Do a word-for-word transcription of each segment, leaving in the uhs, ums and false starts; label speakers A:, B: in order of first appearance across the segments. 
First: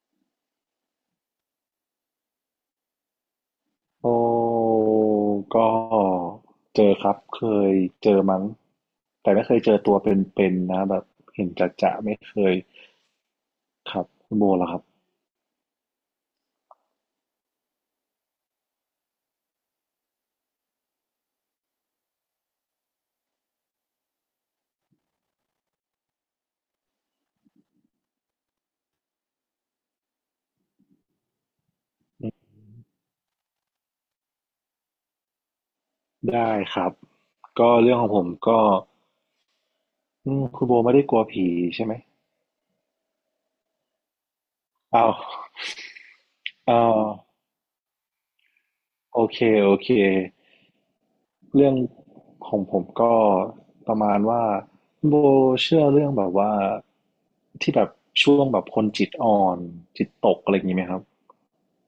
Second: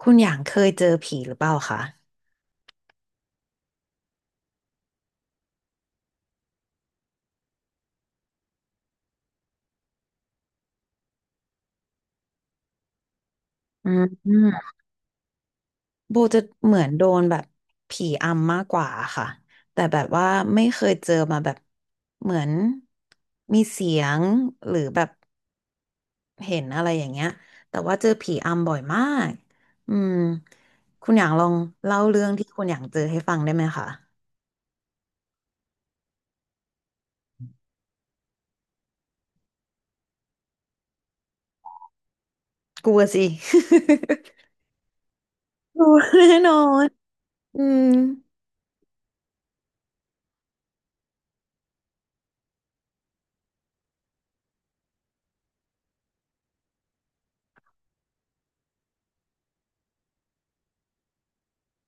A: คุณอย่างเคยเจอผีหรือเปล่าคะ
B: โอ้ก็เจอครับเคยเจอมั้งแต่ไม่เคยเจอตัวเป็นๆนะแบบเห็นจะๆไม่เคย
A: อื
B: ค
A: ม
B: รับ
A: อื
B: คุณโบ
A: ม
B: ล่ะครับ
A: โบจะเหมือนโดนแบบผีอำมากกว่าค่ะแต่แบบว่าไม่เคยเจอมาแบบเหมือนมีเสียงหรือแบบเห็นอะไรอย่างเงี้ยแต่ว่าเจอผีอำบ่อยมากอืมคุณอย่างลองเล่าเรื่องที่คุณอย่างเจอให้ฟังได้ไหมคะ
B: ได้ครับก็เรื่องของผมก็อืมคุณโบไม่ได้กลัวผีใช่ไหม
A: กลัวสิ
B: อ้าว
A: กลัวแน่นอ
B: อ้า
A: น
B: ว
A: อืม
B: โอเคโอเคเรื่องของผมก็ประมาณว่าคุณโบเชื่อเรื่องแบบว่าที่แบบช่วงแบบคนจิตอ่อนจิตตกอะไรอย่างนี้ไหมครับ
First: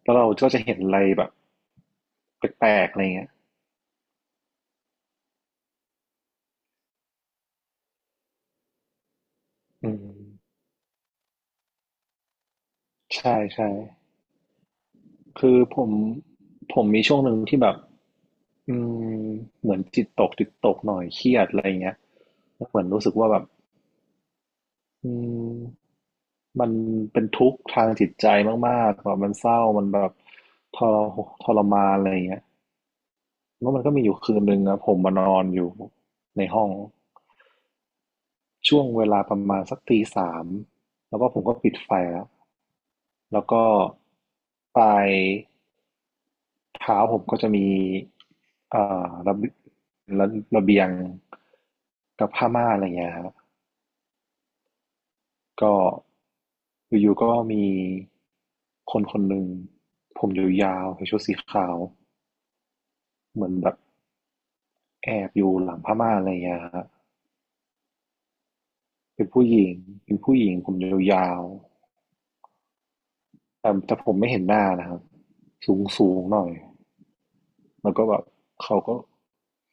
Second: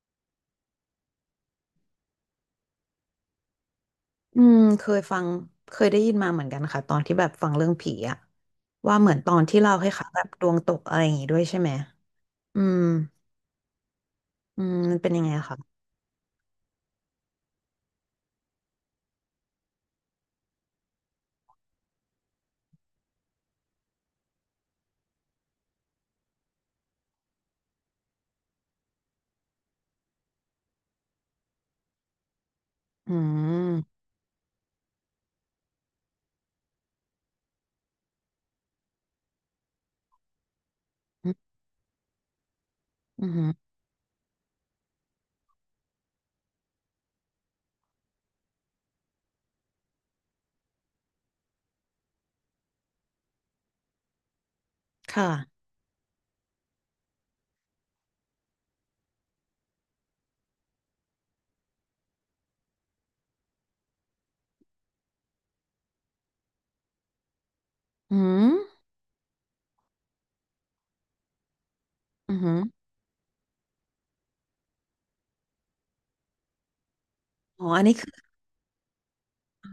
B: แล้วเราก็จะเห็นอะไรแบบ แปลกๆอะไรเงี้ย
A: อืมเคยฟังเคยได้ยินมาเหมือนกันค่ะตอนที่แบบฟังเรื่องผีอะว่าเหมือนตอนที่เล่าให้
B: อื
A: ค่ะ
B: ม
A: แบบดวงตกอะไรอย่างงี้ด้วยใช่ไหมอืม
B: ใช่ใช่
A: อืมมันเป็นยังไงอะ
B: คื
A: คะ
B: อผมผมมีช่วงหนึ่งที่แบบอืมเหมือนจิตตกจิตตกหน่อยเครียดอะไรเงี้ยแล้วเหมือนรู้สึกว่าแบบอืมมันเป็นทุกข์ทางจิตใจมากๆแบบมันเศร้ามันแบบทรทรมานอะไรเงี้ย
A: อื
B: แล้วมันก็มี
A: ม
B: อยู่คืนหนึ่งนะผมมานอนอยู่ในห้องช่วงเวลาประมาณสักตีสามแล้วก็
A: อืม
B: ผมก็ปิดไฟแล้ว
A: อื
B: แล้ว
A: ม
B: ก็ไป เท้าผมก็จะมีเอ่อระเบีระระเบียงกับผ้าม่านอะไรเงี้ยครับ
A: ค่ะ
B: ก็อยู่ๆก็มีคนคนหนึ่งผมยาวๆใส่ชุดสีขาว เหมือนแบบแอบอยู่หลังผ้าม่านอะไรเงี้ยครับ
A: อืม
B: เป็นผู้หญิง เป็นผู้หญิงผมยาว
A: อืม
B: ๆแต่แต่ผมไม่เห็นหน้านะครับสูงสูงหน่อย
A: อ๋ออัน
B: แล้
A: นี้
B: วก็
A: คือ
B: แบบเขาก็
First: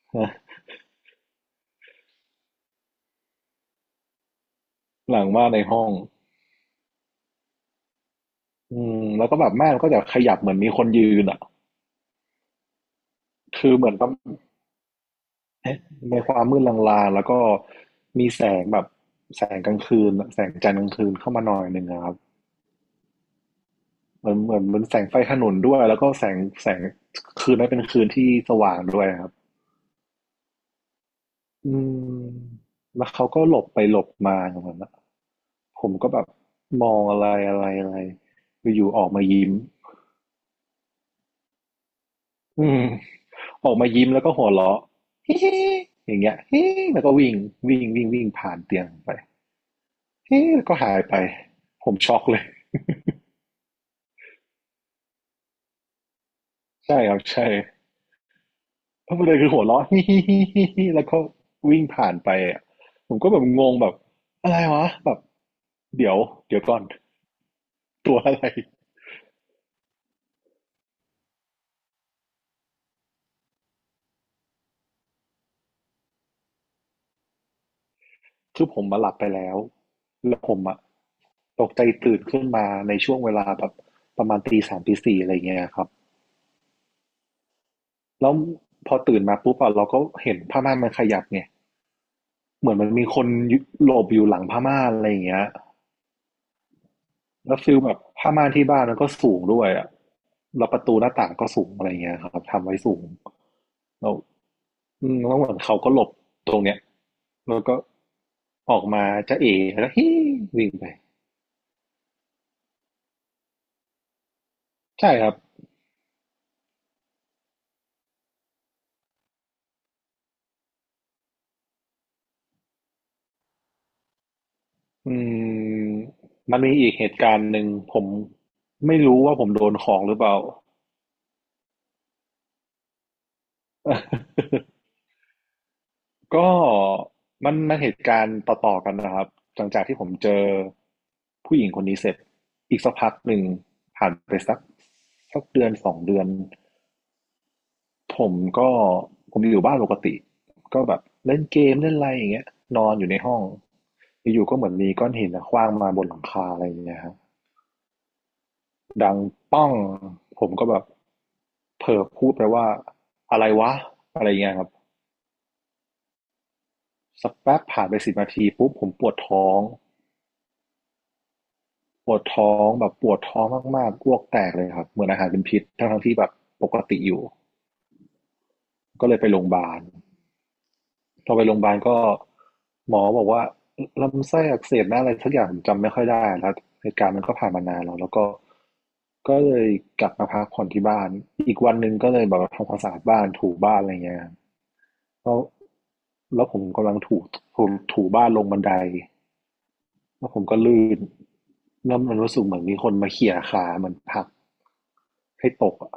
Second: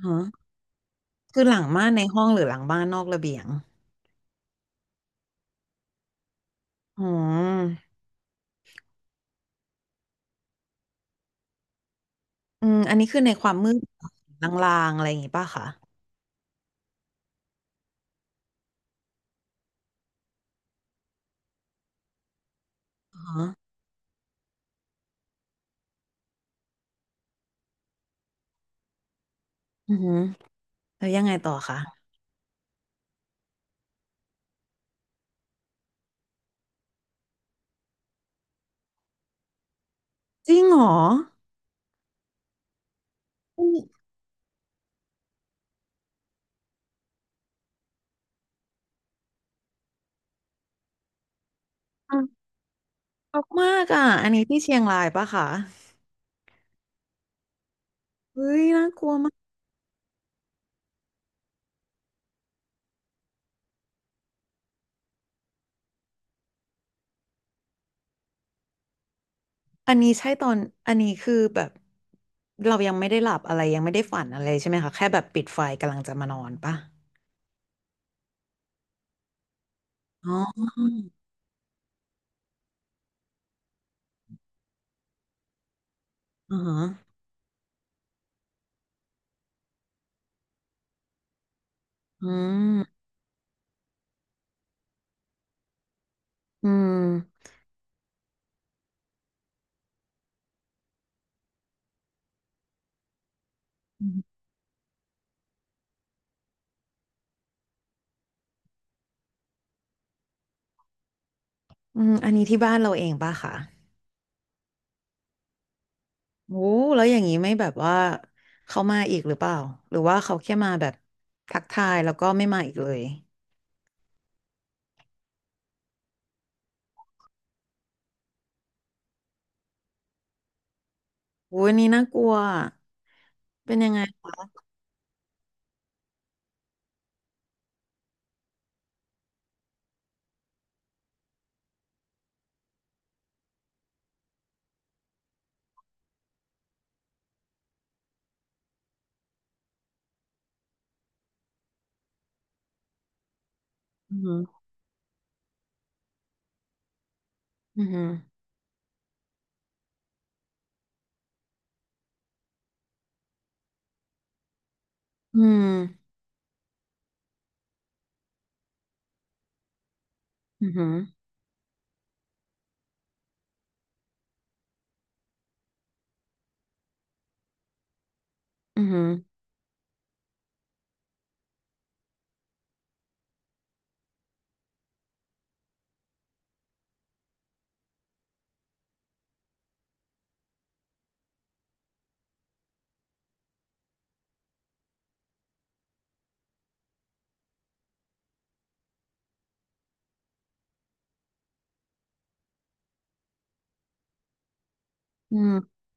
A: อ๋อ คือหลังม่านในห้องหรือหลังบ้านนอกระเบียง
B: หลังม่านในห้อง
A: อ๋อ
B: อืมแล้วก็แบบม่านก็จะขยับเหมือนมีคนยืนอ่ะ
A: อืมอันนี้คือในความมื
B: คือ
A: ด
B: เหมือน
A: ลางๆอะไรอย่างงี้ป่ะคะ
B: เอ๊ะในความมืดลางๆ แล้วก็มีแสงแบบแสงกลางคืนแสงจันทร์กลางคืนเข้ามาหน่อยหนึ่งอะครับ
A: อ๋อ
B: เหมือนเหมือนเหมือนแสงไฟถนนด้วยแล้วก็แสงแสงคืนนั้นเป็นคืนที่สว่างด้วยครับ
A: อืมแล้วยังไงต่อ
B: อื
A: คะ
B: มแล้วเขาก็หลบไปหลบมาอย่างนั้นนะผมก็แบบมองอะไรอะไรอะไรอยู่ๆออกมายิ้ม
A: จริงเหรอ
B: อืม
A: อื
B: ออ
A: ม
B: กมายิ้มแล้วก็หัวเราะ ฮิฮิอย่างเงี้ย ฮิแล้วก็วิ่งวิ่งวิ่งวิ่งผ่านเตียงไป ฮิแล้วก็หายไปผมช็อกเลย
A: ช็อกมากอ่ะอันนี้ที่เชียงรายป่ะคะ
B: ใช่ครับใช่
A: เฮ้ยน่ากลั
B: เพ
A: ว
B: ราะประ
A: มา
B: เด็
A: ก
B: นคือหัวเราะ ฮิฮิฮิฮิฮิแล้วก็วิ่งผ่านไปอะผมก็แบบงงแบบอะไรวะแบบเดี๋ยวเดี๋ยวก่อนตัวอะไร
A: อันนี้ใช่ตอนอันนี้คือแบบเรายังไม่ได้หลับอะไรยังไม่ได้ฝันอะไรใช่ไหมคะแค่แบบปิดไฟกำลังจะมานอนปะ
B: คือผมมาหลับไปแล้ว
A: อ๋
B: แล้วผม
A: อ
B: อะตกใจตื่นขึ้นมาในช่วงเวลาแบบประมาณตีสามตีสี่อะไรเงี้ยครับ
A: อ๋อ
B: แล้วพอตื่นมาปุ๊บอะเราก็เห็นผ้าม่านมันขยับไง
A: อื
B: เหมือนมัน
A: ม
B: มีคนหลบอยู่หลังผ้าม่านอะไรอย่างเงี้ย
A: อืม
B: แล้วฟิลแบบผ้าม่านที่บ้านมันก็สูงด้วยอะแล้วประตูหน้าต่างก็สูงอะไรเงี้ยครับทำไว้สูง
A: อื
B: เราว
A: ม
B: อืมแล้วเหมือนเขาก็หลบตรงเนี้ยแล้วก็ออกมาจะเอแล้วฮิวิ่งไป
A: อืมอันนี้ที่บ้านเราเองปะคะ
B: ใช่ครับ
A: โอ้แล้วอย่างนี้ไม่แบบว่าเขามาอีกหรือเปล่าหรือว่าเขาแค่มาแบบทักทายแล้วก็ไม่มาอีกเลย
B: อืมมันมีอีกเหตุการณ์หนึ่งผมไม่รู้ว่าผมโดนของหรือเปล่า
A: โอ้ยอันนี้น่ากลัวเป็นยังไงคะ
B: ก็มันมันเหตุการณ์ต่อๆกันนะครับหลังจากที่ผมเจอผู้หญิงคนนี้เสร็จอีกสักพักหนึ่งผ่านไปสักสักเดือนสองเดือน ผมก็ผมอยู่บ้านปกติก็แบบเล่นเกมเล่นอะไรอย่างเงี้ยนอนอยู่ในห้อง
A: อื
B: อยู่ๆก็เห
A: ม
B: มือนมีก้อนหินอะขว้างมาบนหลังคาอะไรอย่างเงี้ยครับ
A: อหืม
B: ดังป้องผมก็แบบเผลอพูดไปว่าอะไรวะอะไรอย่างเงี้ยครับ
A: ออืม
B: สักแป๊บผ่านไปสิบนาทีปุ๊บผมปวดท้อง
A: อืม
B: ปวดท้องแบบปวดท้องมากๆอ้วกแตกเลยครับเหมือนอาหารเป็นพิษทั้งๆที่แบบปกติอยู่
A: อืมอื
B: ก็
A: ม
B: เลยไปโรงพยาบาล พอไปโรงพยาบาลก็หมอบอกว่าลำไส้อักเสบนะอะไรสักอย่างผมจำไม่ค่อยได้แล้วเหตุการณ์มันก็ผ่านมานานแล้วแล้วก็ก็เลยกลับมาพักผ่อนที่บ้านอีกวันหนึ่งก็เลยแบบว่าทำความสะอาดบ้านถูบ้านอะไรเงี้ยแล้วแล้วผมกำลังถูถูถูบ้านลงบันไดแล้วผมก็ลื่นแล้วมันรู้สึกเหมือนมีคนมาเขี่ยขาเหมือนผลัก
A: อื
B: ให้
A: ม
B: ตกอะ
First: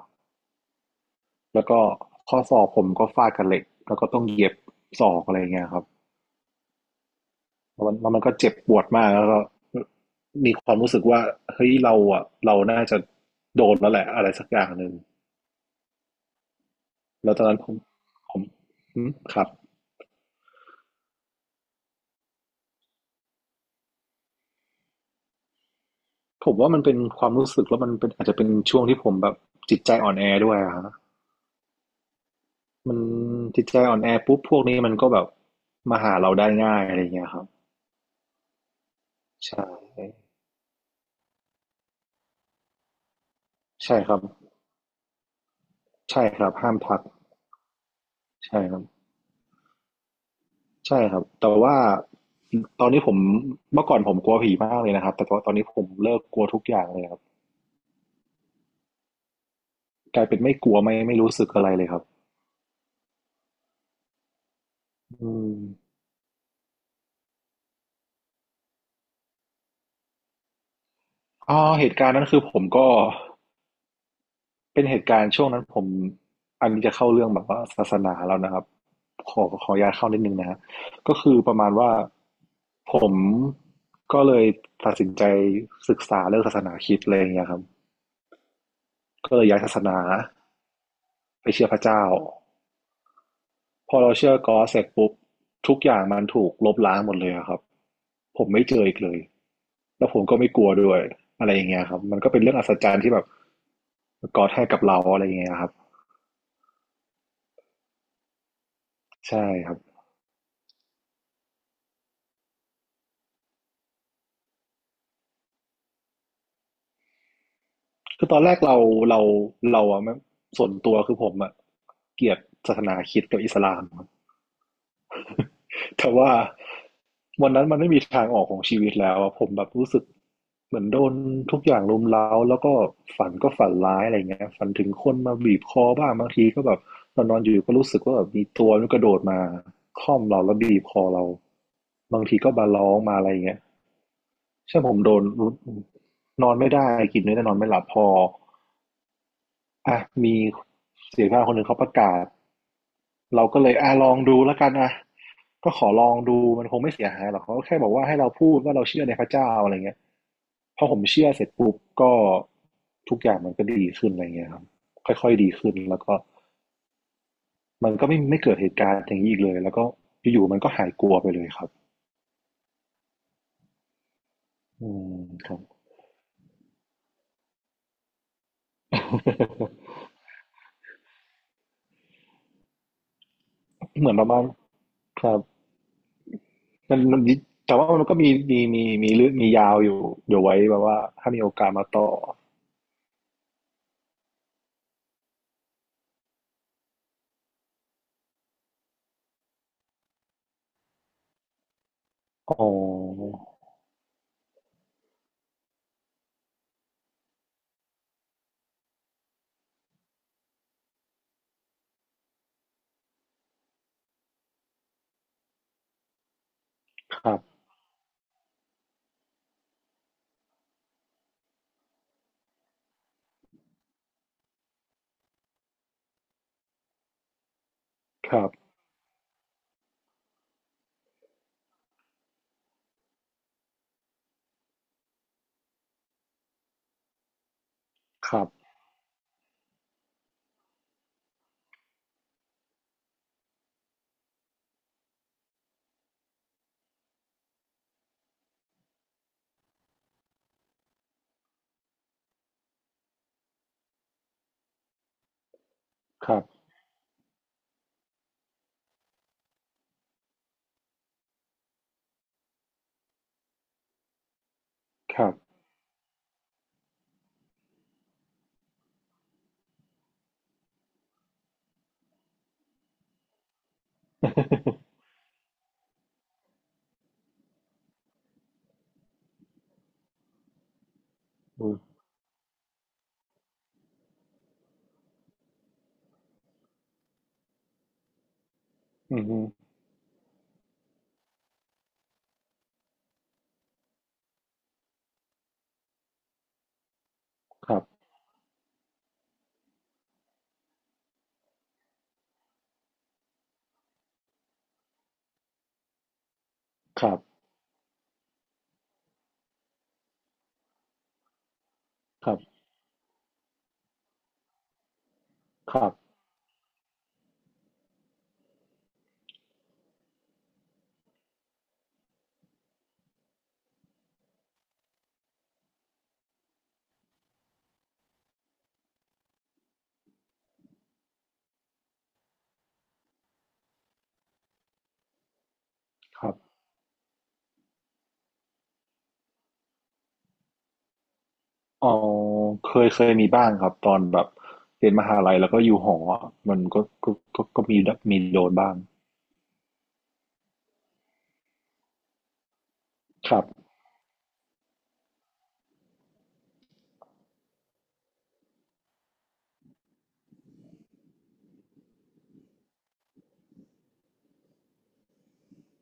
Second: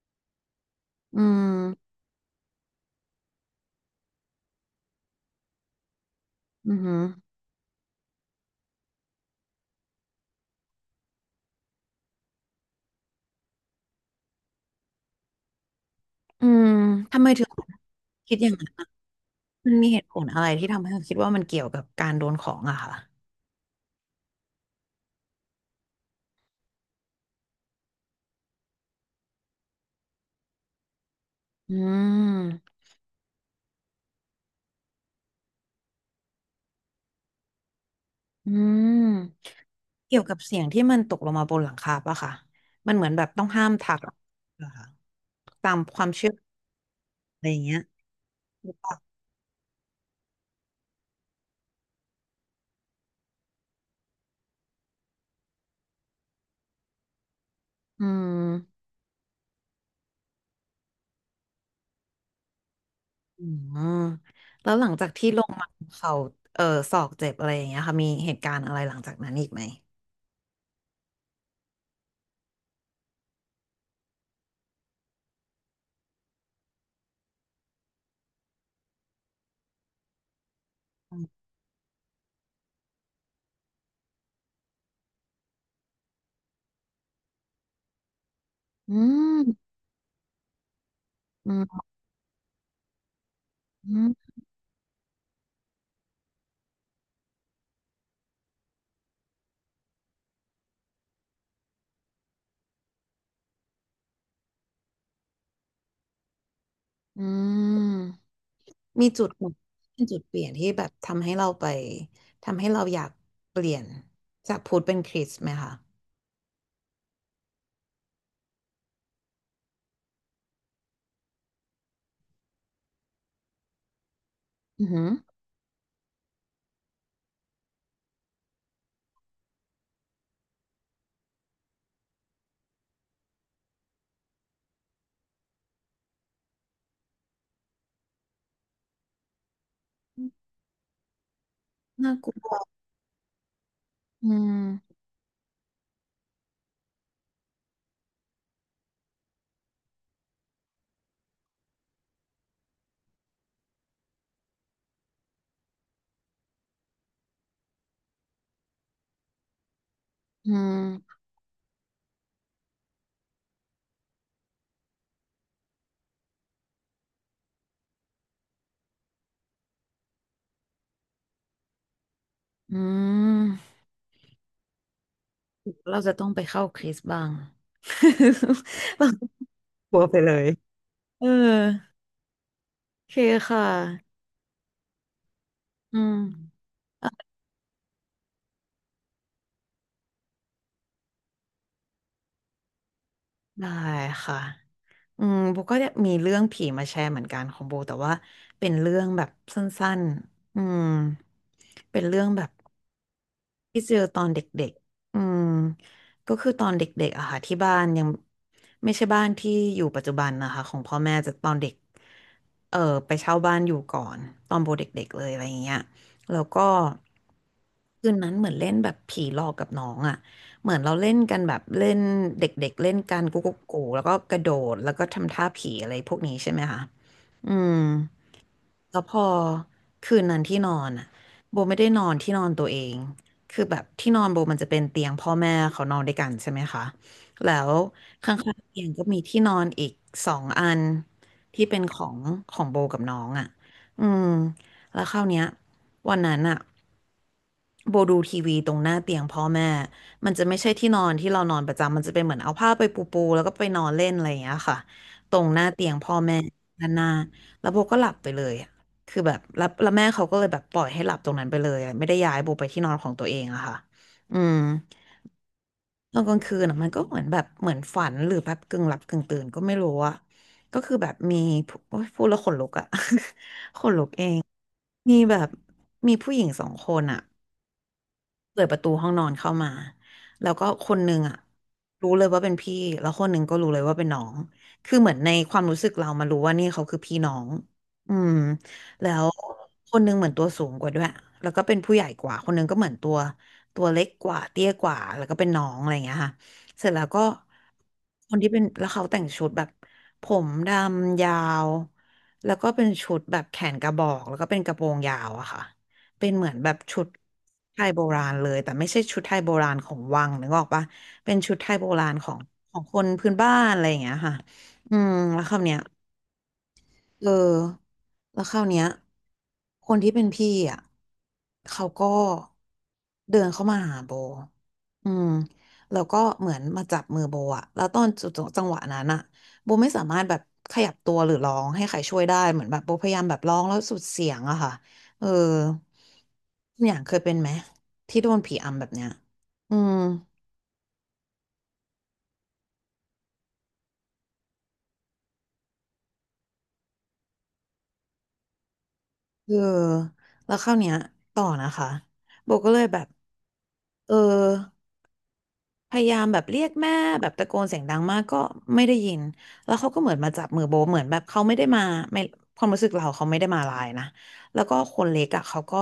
A: อื
B: แล้วก็
A: ม
B: ข้อศอกผมก็ฟาดกับเหล็กแล้วก็ต้องเย็บศอกอะไรเงี้ยครับ
A: อือหือ
B: แล้มันแล้วมันก็เจ็บปวดมากแล้วก็มีความรู้สึกว่าเฮ้ยเราอ่ะเราน่าจะโดนแล้วแหละอะไรสักอย่างหนึ่ง
A: อืมทำไม
B: แล้วต
A: ถึ
B: อน
A: ง
B: นั้นผมผ
A: คิด
B: ม
A: อย่างนั้นอะ
B: อืมครับ
A: มันมีเหตุผลอะไรที่ทำให้เราคิดว่ามันเกี่ยวกับการโดนของอะค่ะ
B: ผมว่ามันเป็นความรู้สึกแล้วมันเป็นอาจจะเป็นช่วงที่ผมแบบจิตใจอ่อนแอด้วยอะฮะ
A: อืม
B: มันจิตใจอ่อนแอปุ๊บพวกนี้มันก็แบบมาหาเราได้ง่ายอะไรเงี้ยครับ
A: อืม
B: ใช่
A: เกี่ยวกับเสียงที่มันตกลงมาบนหลังคาปะค่ะมันเหมือนแบบต้องห้ามทั
B: ใช่
A: กเห
B: ครับ
A: รอคะตามความ
B: ใช่
A: เชื่อ
B: ครับห้ามทัก
A: อะไรอย่างเงี้ย
B: ใช่ครับ ใช่ครับแต่ว่าตอนนี้ผมเมื่อก่อนผมกลัวผีมากเลยนะครับแต่ว่าตอนนี้ผมเลิกกลัวทุกอย่างเลยครับ
A: อืม
B: กลายเป็นไม่กลัวไม่ไม่รู้สึกอะไรเลยครับ
A: อืมแล้วหลังจาก
B: อื
A: ที่ลง
B: ม
A: มาเขาเออศอกเจ็บอะไรอย่างเงี้ยค่ะมีเหตุการณ์อะไรหลังจากนั้นอีกไหม
B: อ๋อเหตุการณ์นั้นคือผมก็เป็นเหตุการณ์ช่วงนั้นผมอันนี้จะเข้าเรื่องแบบว่าศาสนาแล้วนะครับขอขออนุญาตเข้านิดนึงนะฮะก็คือประมาณว่าผมก็เลยตัดสินใจศึกษาเรื่องศาสนาคริสต์อะไรอย่างเงี้ยครับ
A: อื
B: ก็
A: ม
B: เลยย้ายศาสนาไป
A: อื
B: เชื่อพ
A: ม
B: ระเจ้า พอเราเชื่อกอสเสร็จปุ๊บทุกอย่างมันถูกลบล้างหมดเลยอะครับผมไม่เจออีกเลยแล้วผมก็ไม่กลัวด้วยอะไรอย่างเงี้ยครับมันก็เป็นเรื่องอัศจรรย์ที่แบบกอดให้กับเราอะไรอย่างเงี้ยครับ
A: อืม มีจุดแบ
B: ใช่
A: บ
B: ครับ
A: เป็นจุดเปลี่ยนที่แบบทำให้เราไปทำให้เราอยากเปลี่ยนจากพุทธเป็นคริสต์ไหมคะ
B: คือตอนแรกเราเราเราอะไม่ส่วนตัวคือผมอะเกลียดศาสนาคริสต์กับอิสลามครับ
A: อือหือ
B: แต่ว่าวันนั้นมันไม่มีทางออกของชีวิตแล้วอะผมแบบรู้สึกเหมือนโดนทุกอย่างรุมเร้าแล้วก็ฝันก็ฝันร้ายอะไรเงี้ยฝันถึงคนมาบีบคอบ้างบางทีก็แบบเอนนอนอยู่ก็รู้สึกว่าแบบมีตัวมันกระโดดมาคล่อมเราแล้วบีบคอเรา
A: น่า
B: บาง
A: กลั
B: ทีก็
A: ว
B: บาร้องมาอะไรเงี้ย
A: อื
B: ใช่ผ
A: ม
B: มโดนนอนไม่ได้กินไม่ได้นอนไม่หลับพออ่ะมีเสียงข้างคนหนึ่งเขาประกาศ เราก็เลยอ่ะลองดูแล้วกันอ่ะก็ขอลองดูมันคงไม่เสียหายหรอกเขาก็แค่บอกว่าให้เราพูดว่าเราเชื่อในพระเจ้าอะไรเงี้ย
A: อื
B: พอผม
A: ม
B: เชื่อเสร็จปุ๊บก็ทุกอย่างมันก็ดีขึ้นอะไรเงี้ยครับค่อยๆดีขึ้นแล้วก็มันก็ไม่ไม่เกิดเหตุการณ์อย่างนี้อีกเลยแล้วก็อยู่ๆมันก็หายกลัวไปเลยครับ
A: อืม
B: อืมครับ
A: เราจะต้องไปเข้าคริสต์บ้าง เราก ลัวไปเลยเออโอเคค่ะ
B: เหมือนประมาณครับ
A: อืม
B: มันมันแต่ว่ามันก็มีมีมีมีเรื่องมียาวอยู่เดี๋ยวไว้แบบว่าถ้ามีโอกาสมาต่อ
A: ได้ค่ะอืมโบก็เนี่ยมีเรื่องผีมาแชร์เหมือนกันของโบแต่ว่าเป็นเรื่องแบบสั้นๆอืมเป็นเรื่องแบบ
B: อ๋อ
A: ที่เจอตอนเด็กๆอืมก็คือตอนเด็กๆอะค่ะที่บ้านยังไม่ใช่บ้านที่อยู่ปัจจุบันนะคะของพ่อแม่จะตอนเด็กเออไปเช่าบ้านอยู่ก่อนตอนโบเด็กๆเลยอะไรอย่างเงี้ยแล้วก็
B: ครับ
A: คืนนั้นเหมือนเล่นแบบผีหลอกกับน้องอะเหมือนเราเล่นกันแบบเล่นเด็กๆเล่นกันกุ๊กกุ๊กกูแล้วก็กระโดดแล้วก็ทำท่าผีอะไรพวกนี้ใช่ไหมคะอืม
B: ครับ
A: แล้วพอคืนนั้นที่นอนอ่ะโบไม่ได้นอนที่นอนตัวเองคือแบบที่นอนโบมันจะเป็นเตียงพ่อแม่เขานอนด้วยกันใช่ไหมคะแล้ว
B: ครับ
A: ข้างๆเตียงก็มีที่นอนอีกสองอันที่เป็นของของโบกับน้องอ่ะอืมแล้วคราวเนี้ยวันนั้นอ่ะโบดูทีวีตรงหน้าเตียงพ่อแม่มันจะไม่ใช่ที่นอนที่เรานอนประจำมันจะเป็นเหมือนเอาผ้าไปปูปูแล้วก็ไปนอนเล่นอะไรอย่างเงี้ยค่ะตรงหน้าเตียงพ่อ
B: ค
A: แม่
B: รับ
A: ด้านหน้าแล้วโบก็หลับไปเลย คือแบบแล้วแล้วแม่เขาก็เลยแบบปล่อยให้หลับตรงนั้นไปเลยอะไม่ได้ย้ายโบไปที่นอนของตัวเองอะค่ะอืม
B: ครับ
A: ตอนกลางคืนอะมันก็เหมือนแบบเหมือนฝันหรือแบบกึ่งหลับกึ่งตื่นก็ไม่รู้อะก็คือแบบมีผู้โอ๊ยพูดแล้วขนลุกอะ ขนลุกเอง มีแบบมีผู้หญิงสองคนอะ เปิดประตูห้องนอนเข้ามาแล้วก็คนหนึ่งอ่ะ
B: อืม
A: รู้เลยว่าเป็นพี่แล้วคนหนึ่งก็รู้เลยว่าเป็นน้องคือเหมือนในความรู้สึกเรามารู้ว่านี่เขาคือพี่น้องอืมแล้
B: อื
A: ว
B: อ
A: คนหนึงเหมือนตัวสูงกว่าด้วยแล้วก็เป็นผู้ใหญ่กว่าคนหนึงก็เหมือนตัวตัวเล็กกว่าเตี้ยกว่าแล้วก็เป็นน้องอะไรอย่างเงี้ยค่ะเสร็จแล้วก็
B: ครับ
A: คนที่เป็นแล้วเขาแต่งชุดแบบผมดำยาวแล้วก็เป็นชุดแบบแขนกระบอกแล้วก็เป็นกระโปรงยาวอะค่ะ เป็นเหมือนแบบชุ
B: ค
A: ด
B: รับ
A: ไทยโบราณเลยแต่ไม่ใช่ชุดไทยโบราณของวังนึกออกปะเป็นชุดไทยโบราณข
B: ค
A: อ
B: รั
A: ง
B: บ
A: ของคนพื้นบ้านอะไรอย่างเงี้ยค่ะอืมแล้วคำเนี้
B: ค
A: ย
B: รับ
A: เออแล้วคราวเนี้ยคนที่เป็นพี่อ่ะเขาก็เดินเข้ามาหาโบอืมแล้วก็เหมือนมาจับมือโบอ่ะแล้วตอนจุดจังหวะนั้นอ่ะโบไม่สามารถแบบขยับตัวหรือร้องให้ใครช่วยได้เหมือนแบบโบพยายามแบบร้องแล้วสุดเสียงอะค่ะเออ
B: ครับ
A: คุณอย่างเคยเป็นไหมที่โดนผีอำแบบเนี้ยอืม
B: อ๋อเคยเคยมีบ้างครับตอนแบบเรียนมหาลัยแล้วก็อยู่หออะมันก็ก็ก็ก็มีมีโดนบ้าง
A: เออแล้วคราวเนี้ยต่อนะคะโบก็เลยแบบ
B: ครับ
A: เออ พยายามแบบเรียกแม่แบบตะโกนเสียงดังมากก็ไม่ได้ยินแล้วเขาก็เหมือนมาจับมือโบเหมือนแบบเขาไม่ได้มาไม่ความรู้สึกเราเขาไม่ได้มาลายนะแล้วก็คนเล็กอ่ะเขาก็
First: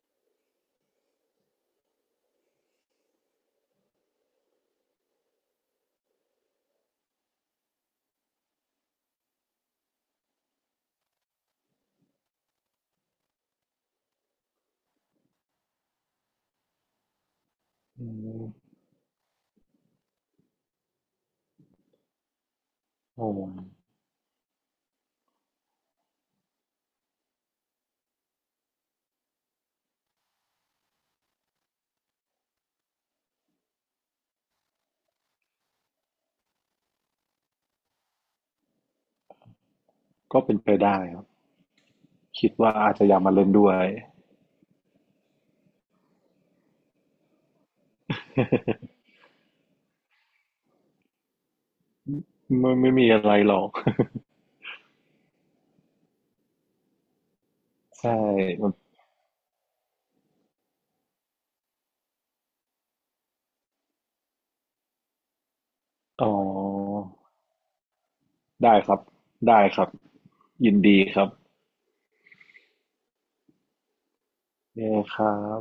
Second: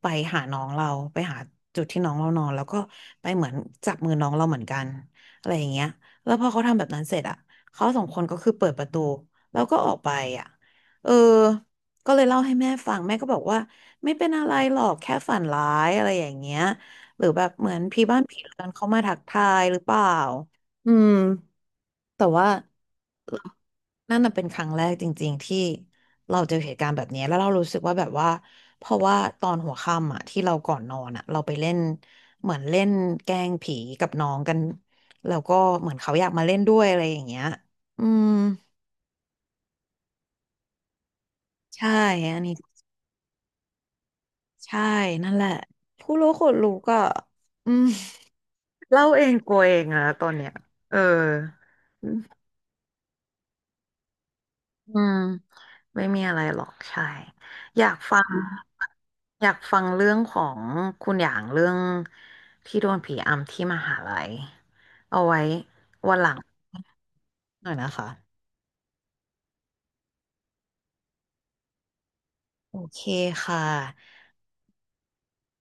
A: ไปหาน้องเราไปหาจุดที่น้องเรานอนแล้วก็ไปเหมือนจับมือน้องเราเหมือนกันอะไรอย่างเงี้ยแล้วพอเขาทำแบบนั้นเสร็จอ่ะเขาสองคนก็คือเปิดประตูแล้วก็ออกไปอ่ะเออก็เลยเล่าให้แม่ฟังแม่ก็บอกว่าไม่เป็นอะไรหรอกแค่ฝันร้ายอะไรอย่างเงี้ย หรือแบบเหมือนพี่
B: อื
A: บ้านพี่เรือน
B: ม
A: เขามาทักทายหรือเปล่าอืมแต่ว่า
B: โอ้
A: นั่นน่ะเป็นครั้งแรกจริงๆที่เราเจอเหตุการณ์แบบนี้แล้วเรารู้สึกว่าแบบว่าเพราะว่าตอนหัวค่ำอ่ะที่เราก่อนนอนอ่ะเราไปเล่นเหมือนเล่นแกล้งผีกับน้องกันแล้วก็เหมือนเขาอยากมาเล่นด้วยอะไรอย่างเงี้ยอืม
B: ก็เป็นไปได้ครับ
A: ใช่อัน
B: คิด
A: นี้
B: ว่าอาจจะอยากมาเล่นด้วย
A: ใช่นั่นแหละผู้รู้คนรู้ก็อืม เล่าเองกลัวเองนะตอนเนี้ยเออ
B: ไม่ไม่มีอะไรหรอก
A: อืมไม่มีอะไรหรอกใช่อยาก
B: ใช่
A: ฟัง
B: มัน
A: อยากฟังเรื่องของคุณอย่างเรื่องที่โดนผีอำที่มหาลัยเอาไว้วันห
B: อ๋อ
A: ลังหน่อยนะคะ
B: ได้ครับ ได้ครับ ยินดีครับ
A: โอเคค่ะ
B: เย้ครับ